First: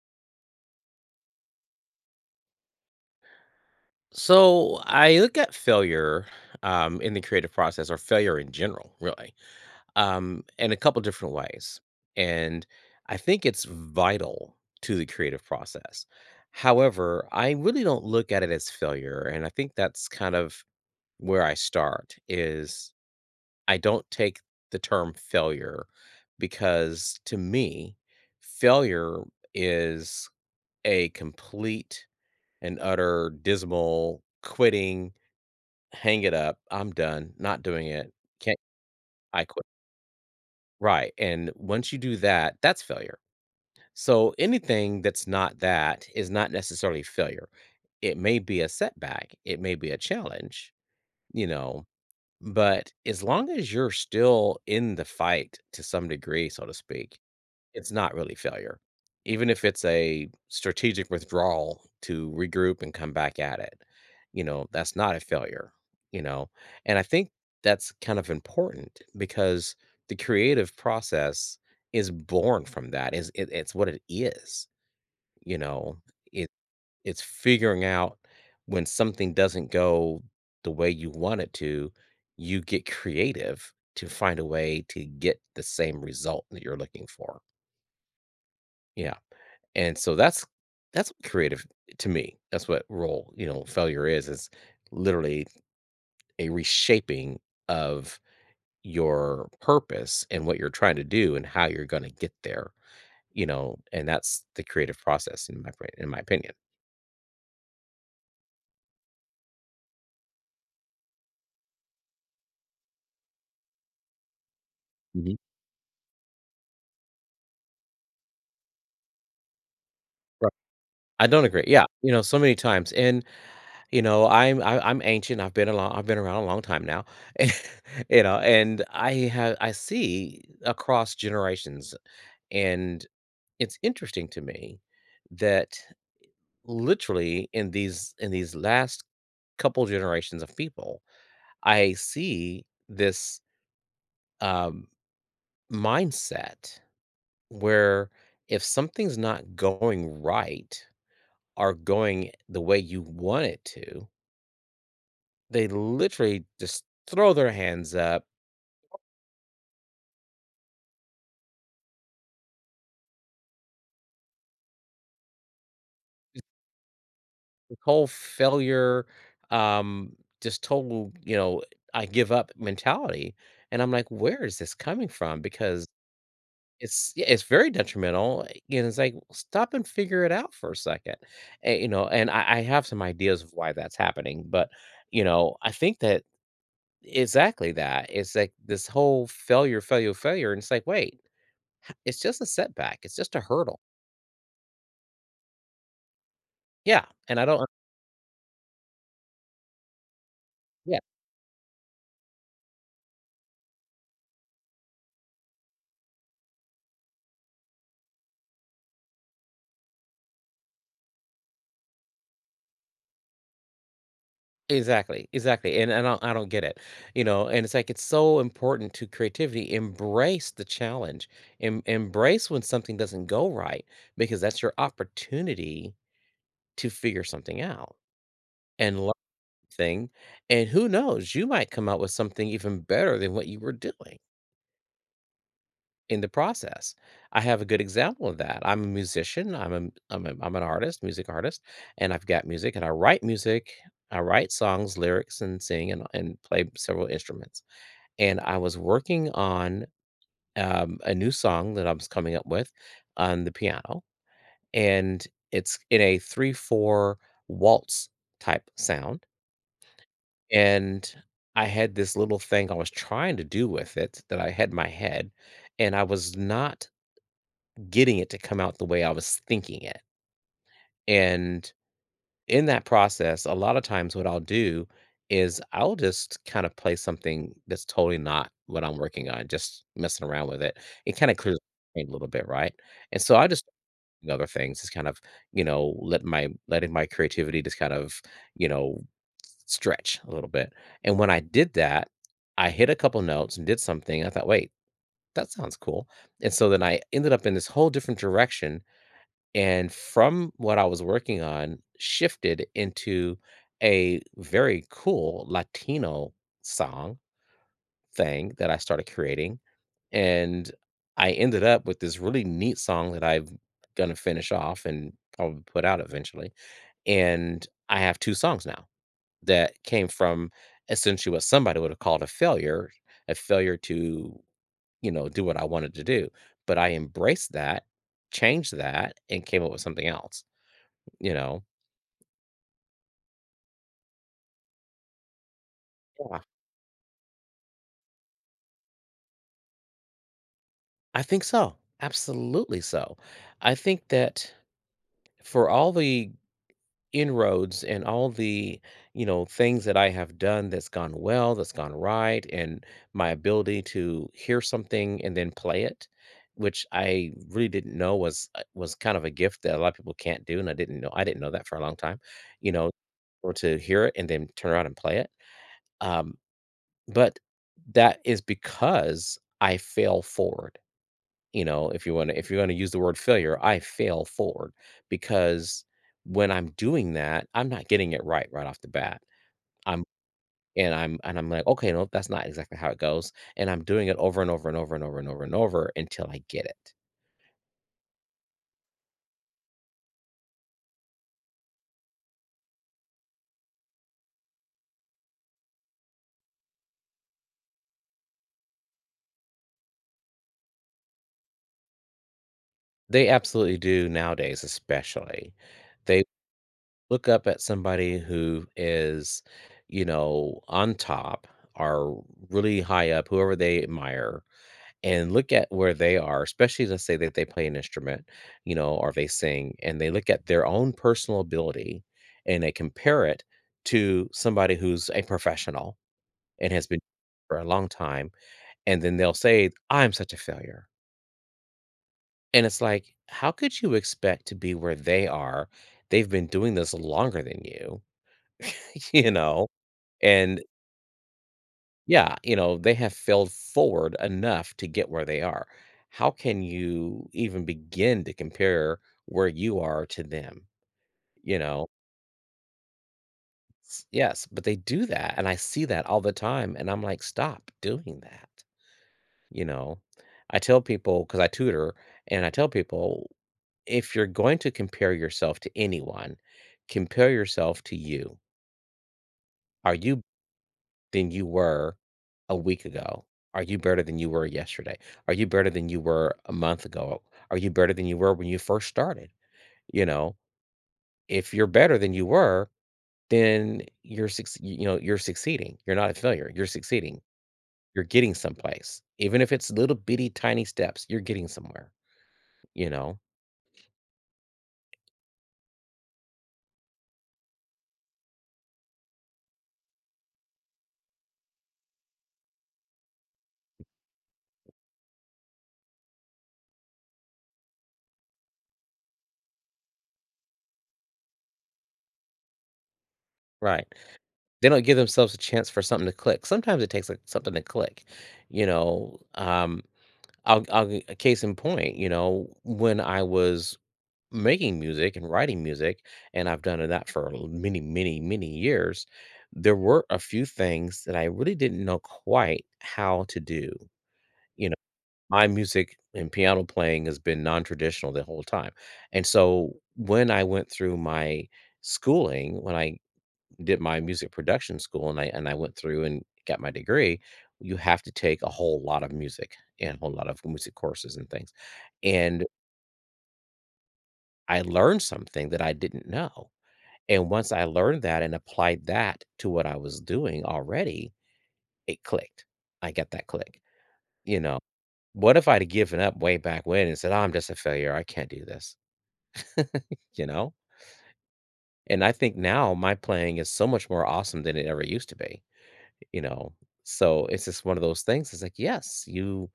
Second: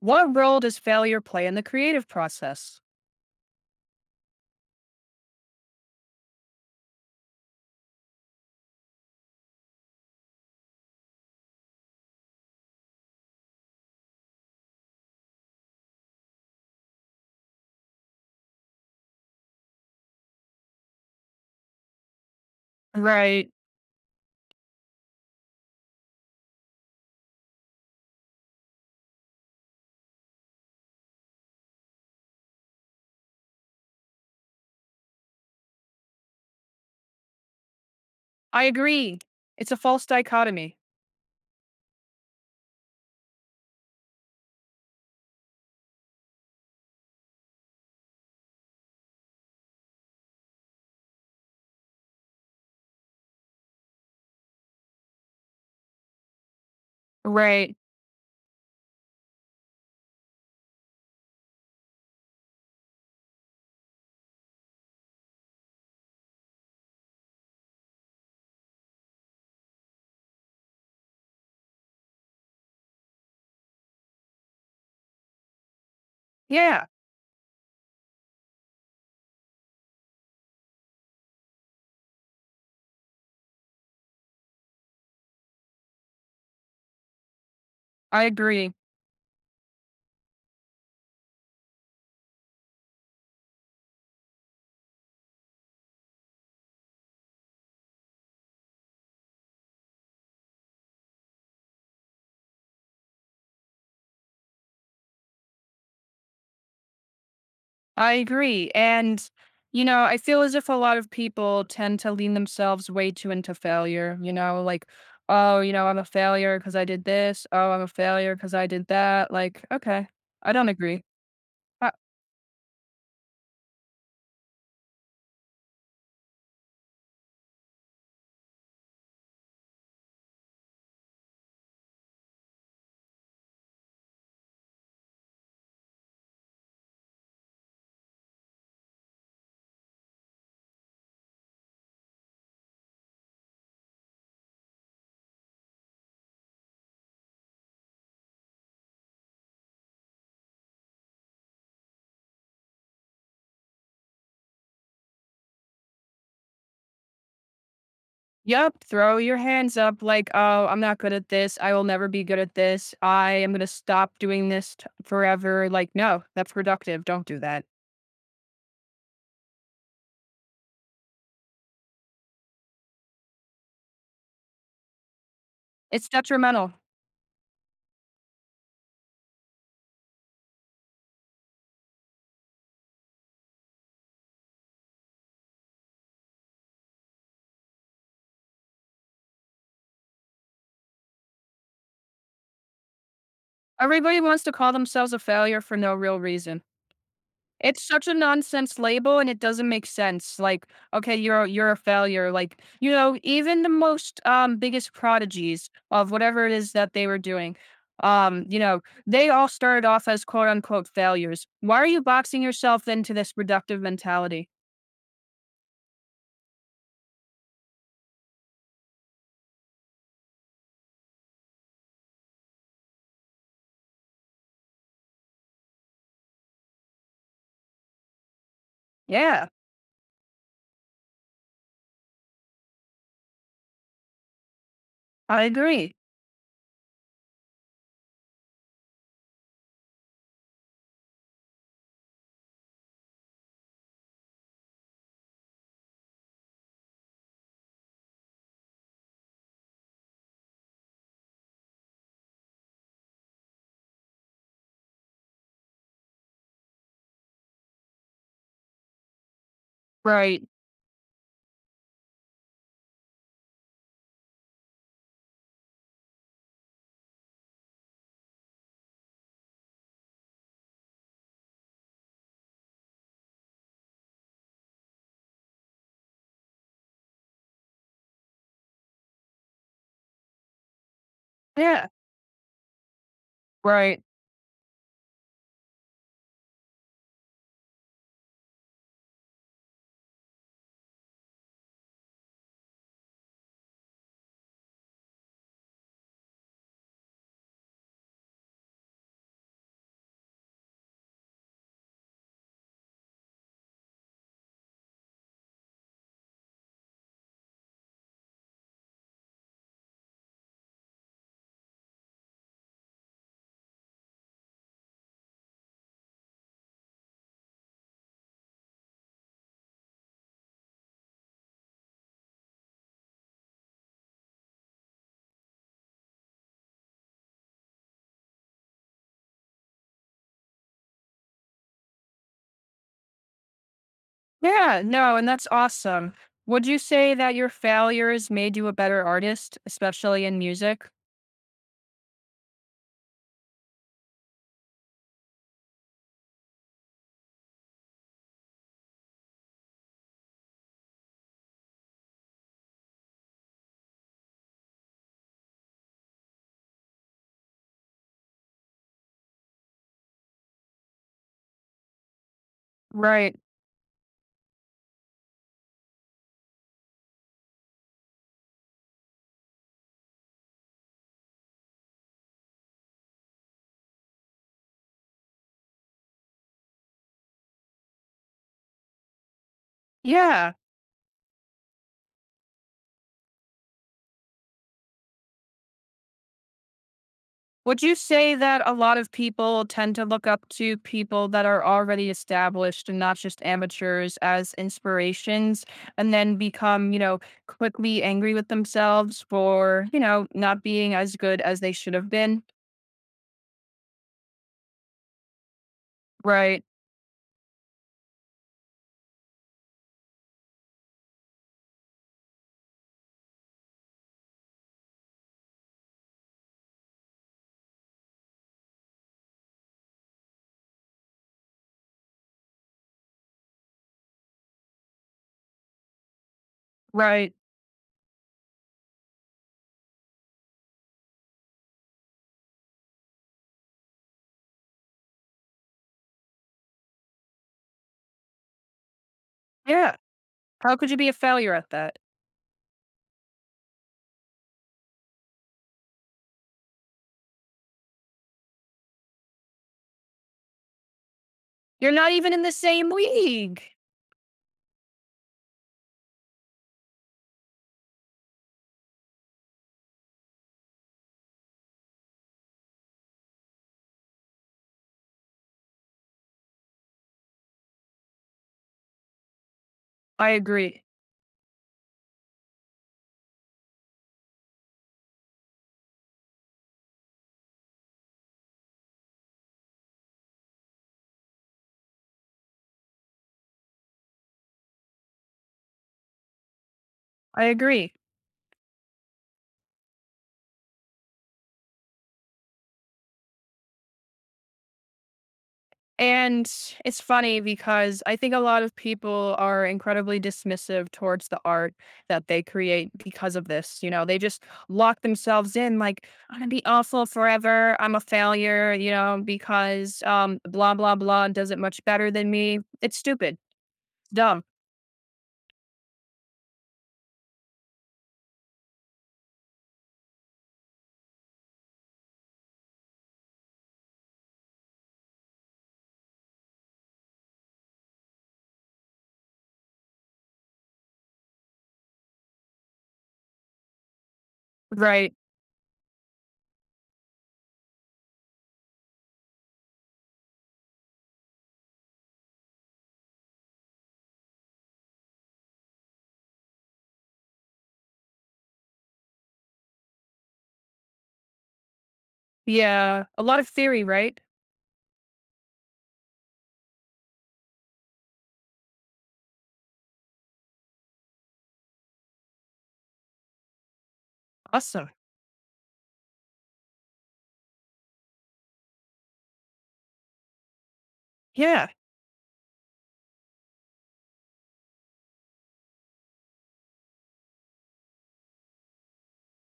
What role does failure play in the creative process? So I look at failure in the creative process, or failure in general, really, in a couple different ways, and I think it's vital to the creative process. However, I really don't look at it as failure, and I think that's kind of where I start. Is Right. I don't take the term failure because to me, failure is a complete and utter dismal quitting. Hang it up. I'm done. Not doing it. Can't I agree. I quit. It's a false dichotomy. Right. And once you do that, that's failure. So anything that's not that is not necessarily failure. It may be a setback, it may be a challenge, you know, but as long as you're still in the fight to some degree, so to speak, Right. it's not really failure. Even if it's a strategic withdrawal to regroup and come back at it, you know, that's not a failure, you know? And I think that's kind of important because the creative process is born from that. It's what it is, you know? It Yeah, it's figuring out when something doesn't go the way you want it to, you get creative to find a way to get the same result that you're looking for. I agree. Yeah. And so that's what creative to me. That's what role, you know, failure is literally a reshaping of your purpose and what you're trying to do and how you're going to get there, you know, and that's the creative process in my brain, in my opinion. I agree. And, you know, I feel as if a lot of people tend to lean themselves way too into failure, you know, like, Mhm. oh, you know, I'm a failure because I did this. Oh, I'm a failure because I did that. Like, okay, Right. I don't agree. I don't agree. Yeah, you know, so many times, and you know, I'm ancient. I've been along. I've been around a long time now, and, you know, and I see across generations and it's interesting to me that literally in these last couple generations of people, I see this um, mindset where if something's not going right or going the way you want it to, they literally just throw their hands up. Yep, throw your hands up like, "Oh, I'm not good at this. I will never be good at this. I am gonna stop doing forever." Like, no, It's that's reductive. Don't do that. the whole failure, um, just total, you know, I give up mentality. And I'm like, where is this coming from? Because It's detrimental. It's Yeah, it's very detrimental, eh, and it's like, "Stop and figure it out for a second." And, you know, and I have some ideas of why that's happening, but, you know, I think that exactly that. It's like this whole failure, failure, failure, and it's like, "Wait, it's just a setback. It's just a hurdle." Everybody wants to call themselves a failure for no real reason. Yeah, and I don't, It's such a nonsense label and it doesn't make sense. Like, yeah, okay, you're a failure. Like, you know, even the most, biggest prodigies of whatever it is that they were doing, you know, they all started off as quote unquote failures. Why are you boxing yourself into this reductive mentality? exactly, exactly, and I don't get it, you know, and it's like, it's so important to creativity, embrace the challenge, embrace when something doesn't go right because that's your opportunity to figure something out and learn Yeah, thing, and who knows, you might come out with something even better than what you were doing I agree. in the process. I have a good example of that. I'm a musician. I'm an artist, music artist, and I've got music and I write music. I write songs, lyrics, and sing and play several instruments. And I was working on a new song that I was coming up with on the piano, and it's in a 3/4 waltz type sound. Right. And I had this little thing I was trying to do with it that I had in my head, and I was not getting it to come out the way I was thinking it. And in that process, a lot of times what I'll do is I'll just kind of play something that's totally not what I'm working on, just messing around with it. It kind of clears Yeah. my brain a little bit, right? And so I just Right. and other things is kind of, you know, let my letting my creativity just kind of, you know, stretch a little bit. And when I did that, I hit a couple notes and did something. I thought, wait, that sounds cool. And so then I ended up in this whole different direction, and from what I was working on shifted into a very cool Latino song thing that I started creating. And I ended up with this really neat song that I'm gonna finish off and probably put out eventually. And I have 2 songs now that came from essentially what somebody would have called a failure to, you know, do what I wanted to do. But I embraced that, changed that, and came up with something else, you know? Yeah. No, and that's awesome. Yeah. Would you say that your failures made you a better artist, especially in music? I think so. Absolutely so. I think that for all the inroads and all the, you know, things that I have done, that's gone well, that's gone right, and my ability to hear something and then play it, which I really didn't know was, was kind of a gift that a lot of people can't do, and I didn't know that for a long time, you know, Right. or to hear it and then turn around and play it, um but that is because I fail forward. You know, if you want to, if you're going to use the word failure, I fail forward, because when I'm doing that, I'm not getting it right right off the bat. i'm Yeah. I'm, and I'm like, okay, no, that's not exactly how it goes, and I'm doing it over and over and over and over and over and over until I get it. Would you say that a lot of people tend to look up to people that are already established and not just amateurs as inspirations and then become, you know, quickly angry with themselves for, you know, not being as good as they should have been? They absolutely do nowadays, especially. They Right, look up at somebody who is, you know, on top or really high up, whoever they admire, and look at where they are, especially let's say that they play an instrument, you know, or they sing, and they look at their own personal ability and they compare it to somebody who's a professional and has been right. for a long time. And then they'll say, I'm such a failure. And it's like, how could you expect to be where they are? They've been doing this longer than you, you know? Yeah. And How could you be a failure at that? yeah, you know, they have failed forward enough to get where they are. How can you even begin to compare where you are to them? You know? You're not even in the same league. Yes, but they do that. And I see that all the time. And I'm like, stop doing that. You know, I tell people, because I tutor, and I tell people, if you're going to compare yourself to anyone, compare yourself to you. Are you better I agree. than you were a week ago? Are you better than you were yesterday? Are you better than you were a month ago? Are you better than you were when you first started? You know, if you're better than you were, then you're you know, you're succeeding. You're not a failure. You're succeeding. I agree. You're getting someplace, even if it's little bitty tiny steps. You're getting somewhere. You know, And it's funny because I think a lot of people are incredibly dismissive towards the art that they create because of this. You know, they just lock themselves in like, I'm gonna be awful forever. I'm a failure, you know, because blah blah blah does it much better than me. It's stupid. right? Dumb. They don't give themselves a chance for something to click. Sometimes it takes, like, something to click, you know? I'll gi case in point, you know, when I was making music and writing music, and I've done that for l many, many, many years, there were a few things that I really didn't know quite how to do. You know, Right. my music and piano playing has been non-traditional the whole time, and so when I went through my schooling, when I did my music production school, and I went through and got my degree, you have to take a whole lot of music and a whole lot of music courses and things. And Yeah. A lot of theory, right? I learned something that I didn't know. And once I learned that and applied that to what I was doing already, it clicked. I got that click. You know, Awesome. what if I'd have given up way back when and said, "Oh, I'm just a failure. I can't do this," you know? Yeah. And I think now my playing is so much more awesome than it ever used to be. You know, so it's just one of those things. It's like, yes, you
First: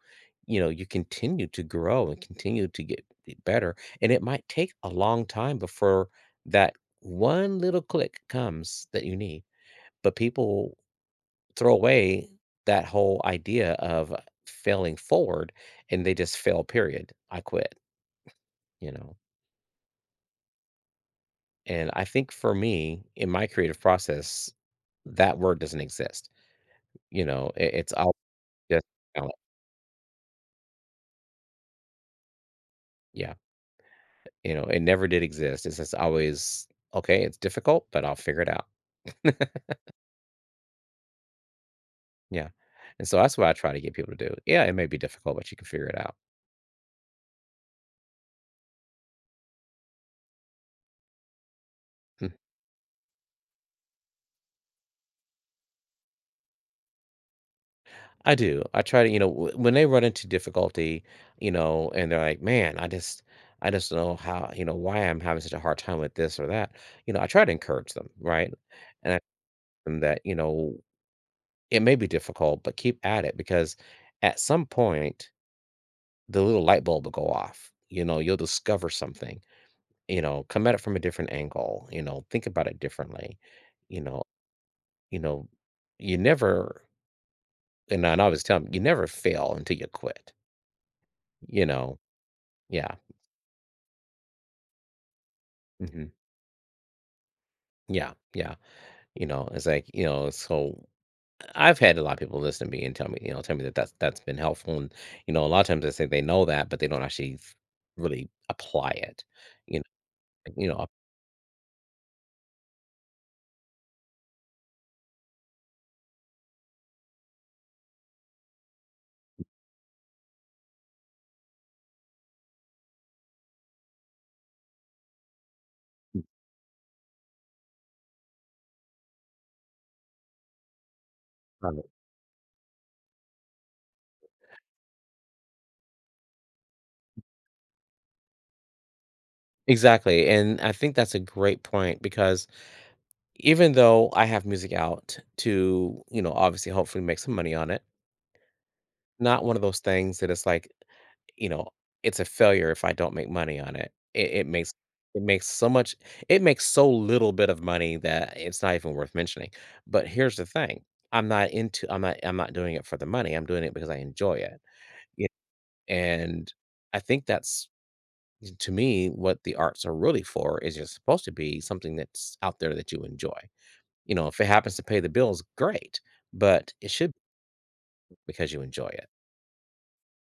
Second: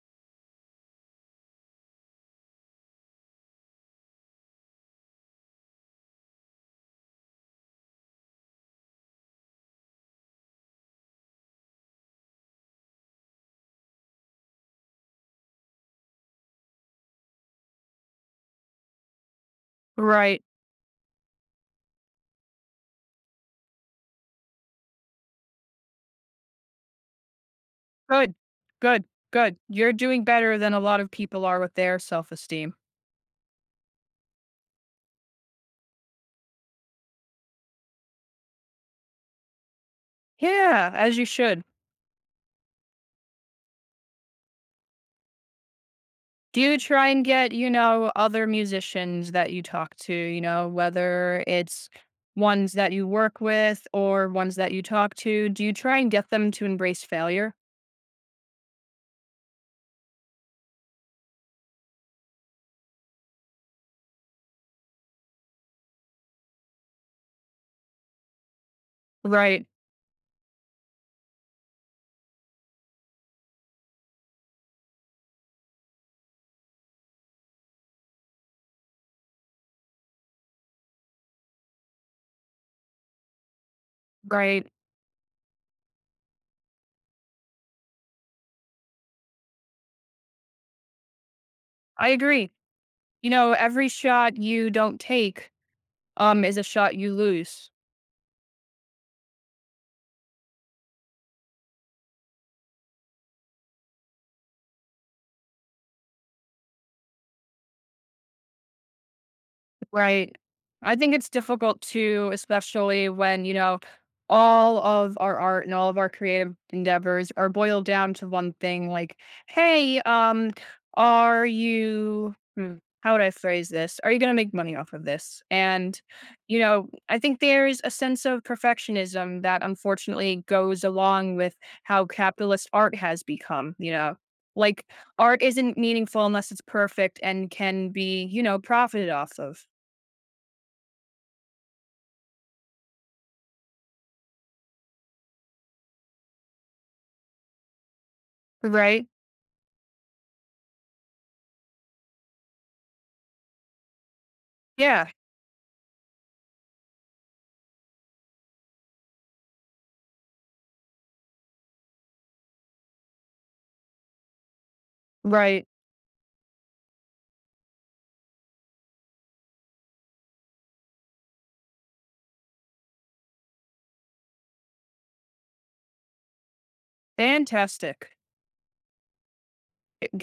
you know, you continue to grow and continue to get better, and it might take a long time before that one little click comes that you need, but people throw away that whole idea of failing forward, and they just fail, period. I quit. You know, Right. and I think for me, in my creative process, that word doesn't exist. You know, it's all Good. just Good. talent. Good. You're doing better than a lot of people are with their self-esteem. Yeah. You know, it never did exist. It's just always, "Okay, it's difficult, but I'll figure it out." Yeah, as you should. Yeah, and so that's what I try to get people to do. Yeah, it may be difficult, but you can figure it out. Do you try and get, you know, other musicians that you talk to, you know, whether it's Mm. ones that you work with or ones that you talk to? Do you try and get them to embrace failure? I do. I try to, you know, w when they run into difficulty, you know, and they're like, "Man, I just don't know how, you know, why I'm having such a hard time with this or that." You know, I try to encourage them, right? And I tell Right, them that, you know, it may be difficult, but keep at it because at some point, the little light bulb will go off. You know, you'll discover something. You know, come at it from a different angle, you know, think about it differently. You know, right. you know, you never and I and I always tell 'em, "You never fail until you quit." You know? I agree. Yeah. You know, every shot you don't take Mhm. Is a shot you lose. Yeah, yeah. You know, it's like, you know, so I've had a lot of people listen to me and tell me, you know, tell me that that's been helpful, and, you know, a lot of times they say they know that, but they don't actually f really apply it. You Right. kn you know? I think it's difficult too, especially when, you know, all of our art and all of our creative endeavors are boiled down to one thing like, hey, are you, how would I phrase this? Are you going to make money off of this? And, you know, I think there's a sense of perfectionism that unfortunately goes along with You how capitalist art has become, you know, like art isn't meaningful unless it's perfect and can be, you know, profited off of. Exactly, and I think that's a great point because even though I have music out to, you know, obviously hopefully make some money on it, Right? not one of those things that it's like, you know, it's a failure if I don't make money on it. It makes, Yeah, it makes so much it makes so little bit of money that it's not even worth mentioning. But here's the thing, I'm not into I'm not doing it for the money, I'm doing it because I enjoy it. Yeah, right. and I think that's, to me, what the arts are really for, is it's supposed to be something that's out there that you enjoy. You know, if it happens to pay the bills, great, but it should be Fantastic. because you enjoy it.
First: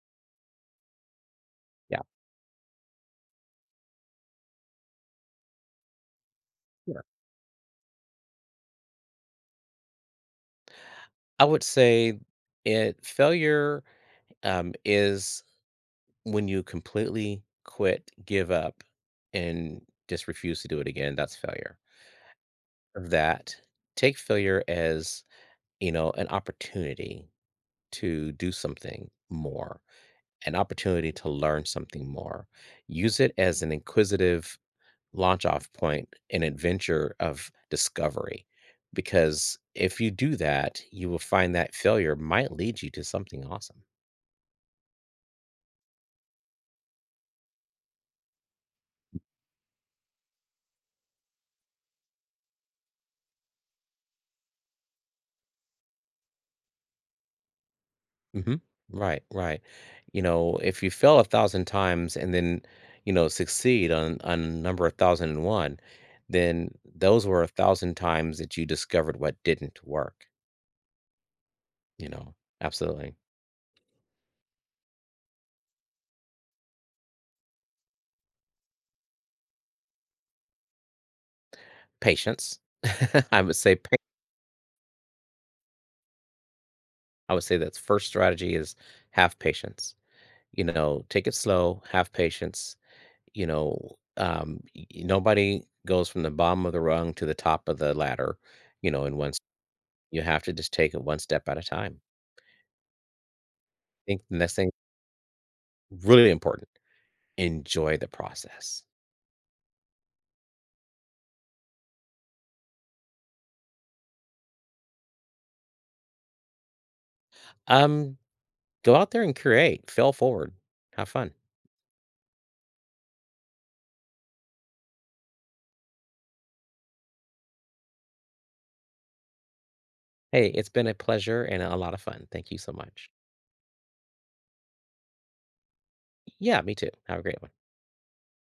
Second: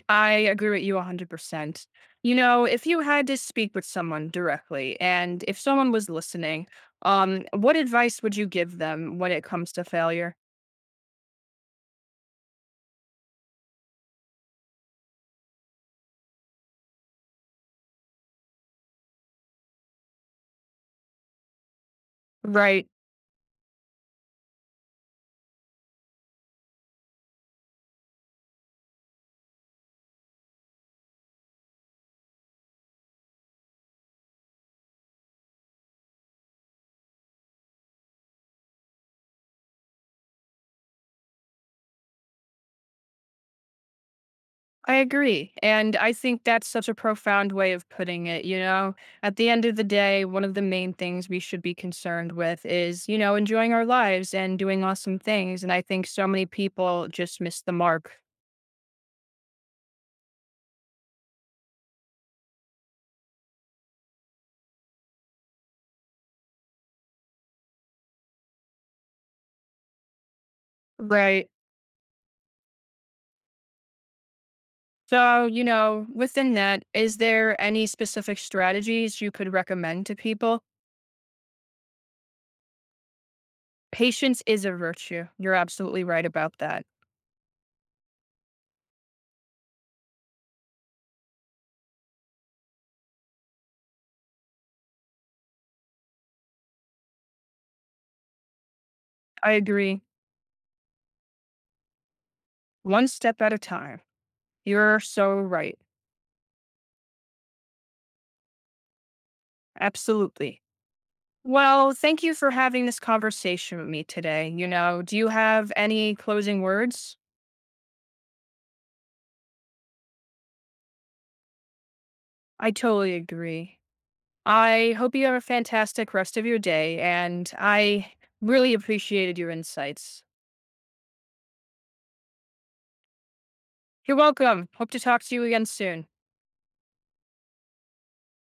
I agree with you 100%. Yeah, You know, if you had to speak with someone directly and if someone was listening, sure. What advice would you give them when it comes to failure? I would say it failure is when you completely quit, give up, and just refuse to do it again. That's failure. Right. That Take failure as, you know, an opportunity to do something more, an opportunity to learn something more. Use it as an inquisitive launch off point, an adventure of discovery. Because if you do that, you will find that failure might lead you to something awesome. I agree. And I think that's such a profound way of putting it. You know, at the end of the day, one of the main things we should be concerned with is, you know, enjoying our lives and doing awesome things. And I think so many people just miss the mark. Hmm. Right, right. You know, if you fail 1,000 times and then, you know, succeed on number 1,001, then those were 1,000 times that you discovered what didn't work. Right. You know, absolutely. So, you know, within that, is there any specific strategies you could recommend to people? Patience. I would say pa- Patience is a virtue. You're absolutely right about that. I would say that's first strategy is have patience. You know, take it slow, have patience. You know, nobody goes from the bottom of the rung to the top of the ladder. You know, in one. I agree. You have to just take it one step at a time. One step at a time. Think the next thing You're so right. really important, enjoy the process. Absolutely. Well, thank you for having this conversation with me today. You know, do you have any closing words? Um, go out there and create, fail forward, have fun. I totally agree. I hope you have a fantastic rest of your day, and I really appreciated your insights. Hey, it's been a pleasure and a lot of fun. Thank you so much. You're welcome. Hope to talk to you again soon. Yeah, me too. Have a great one.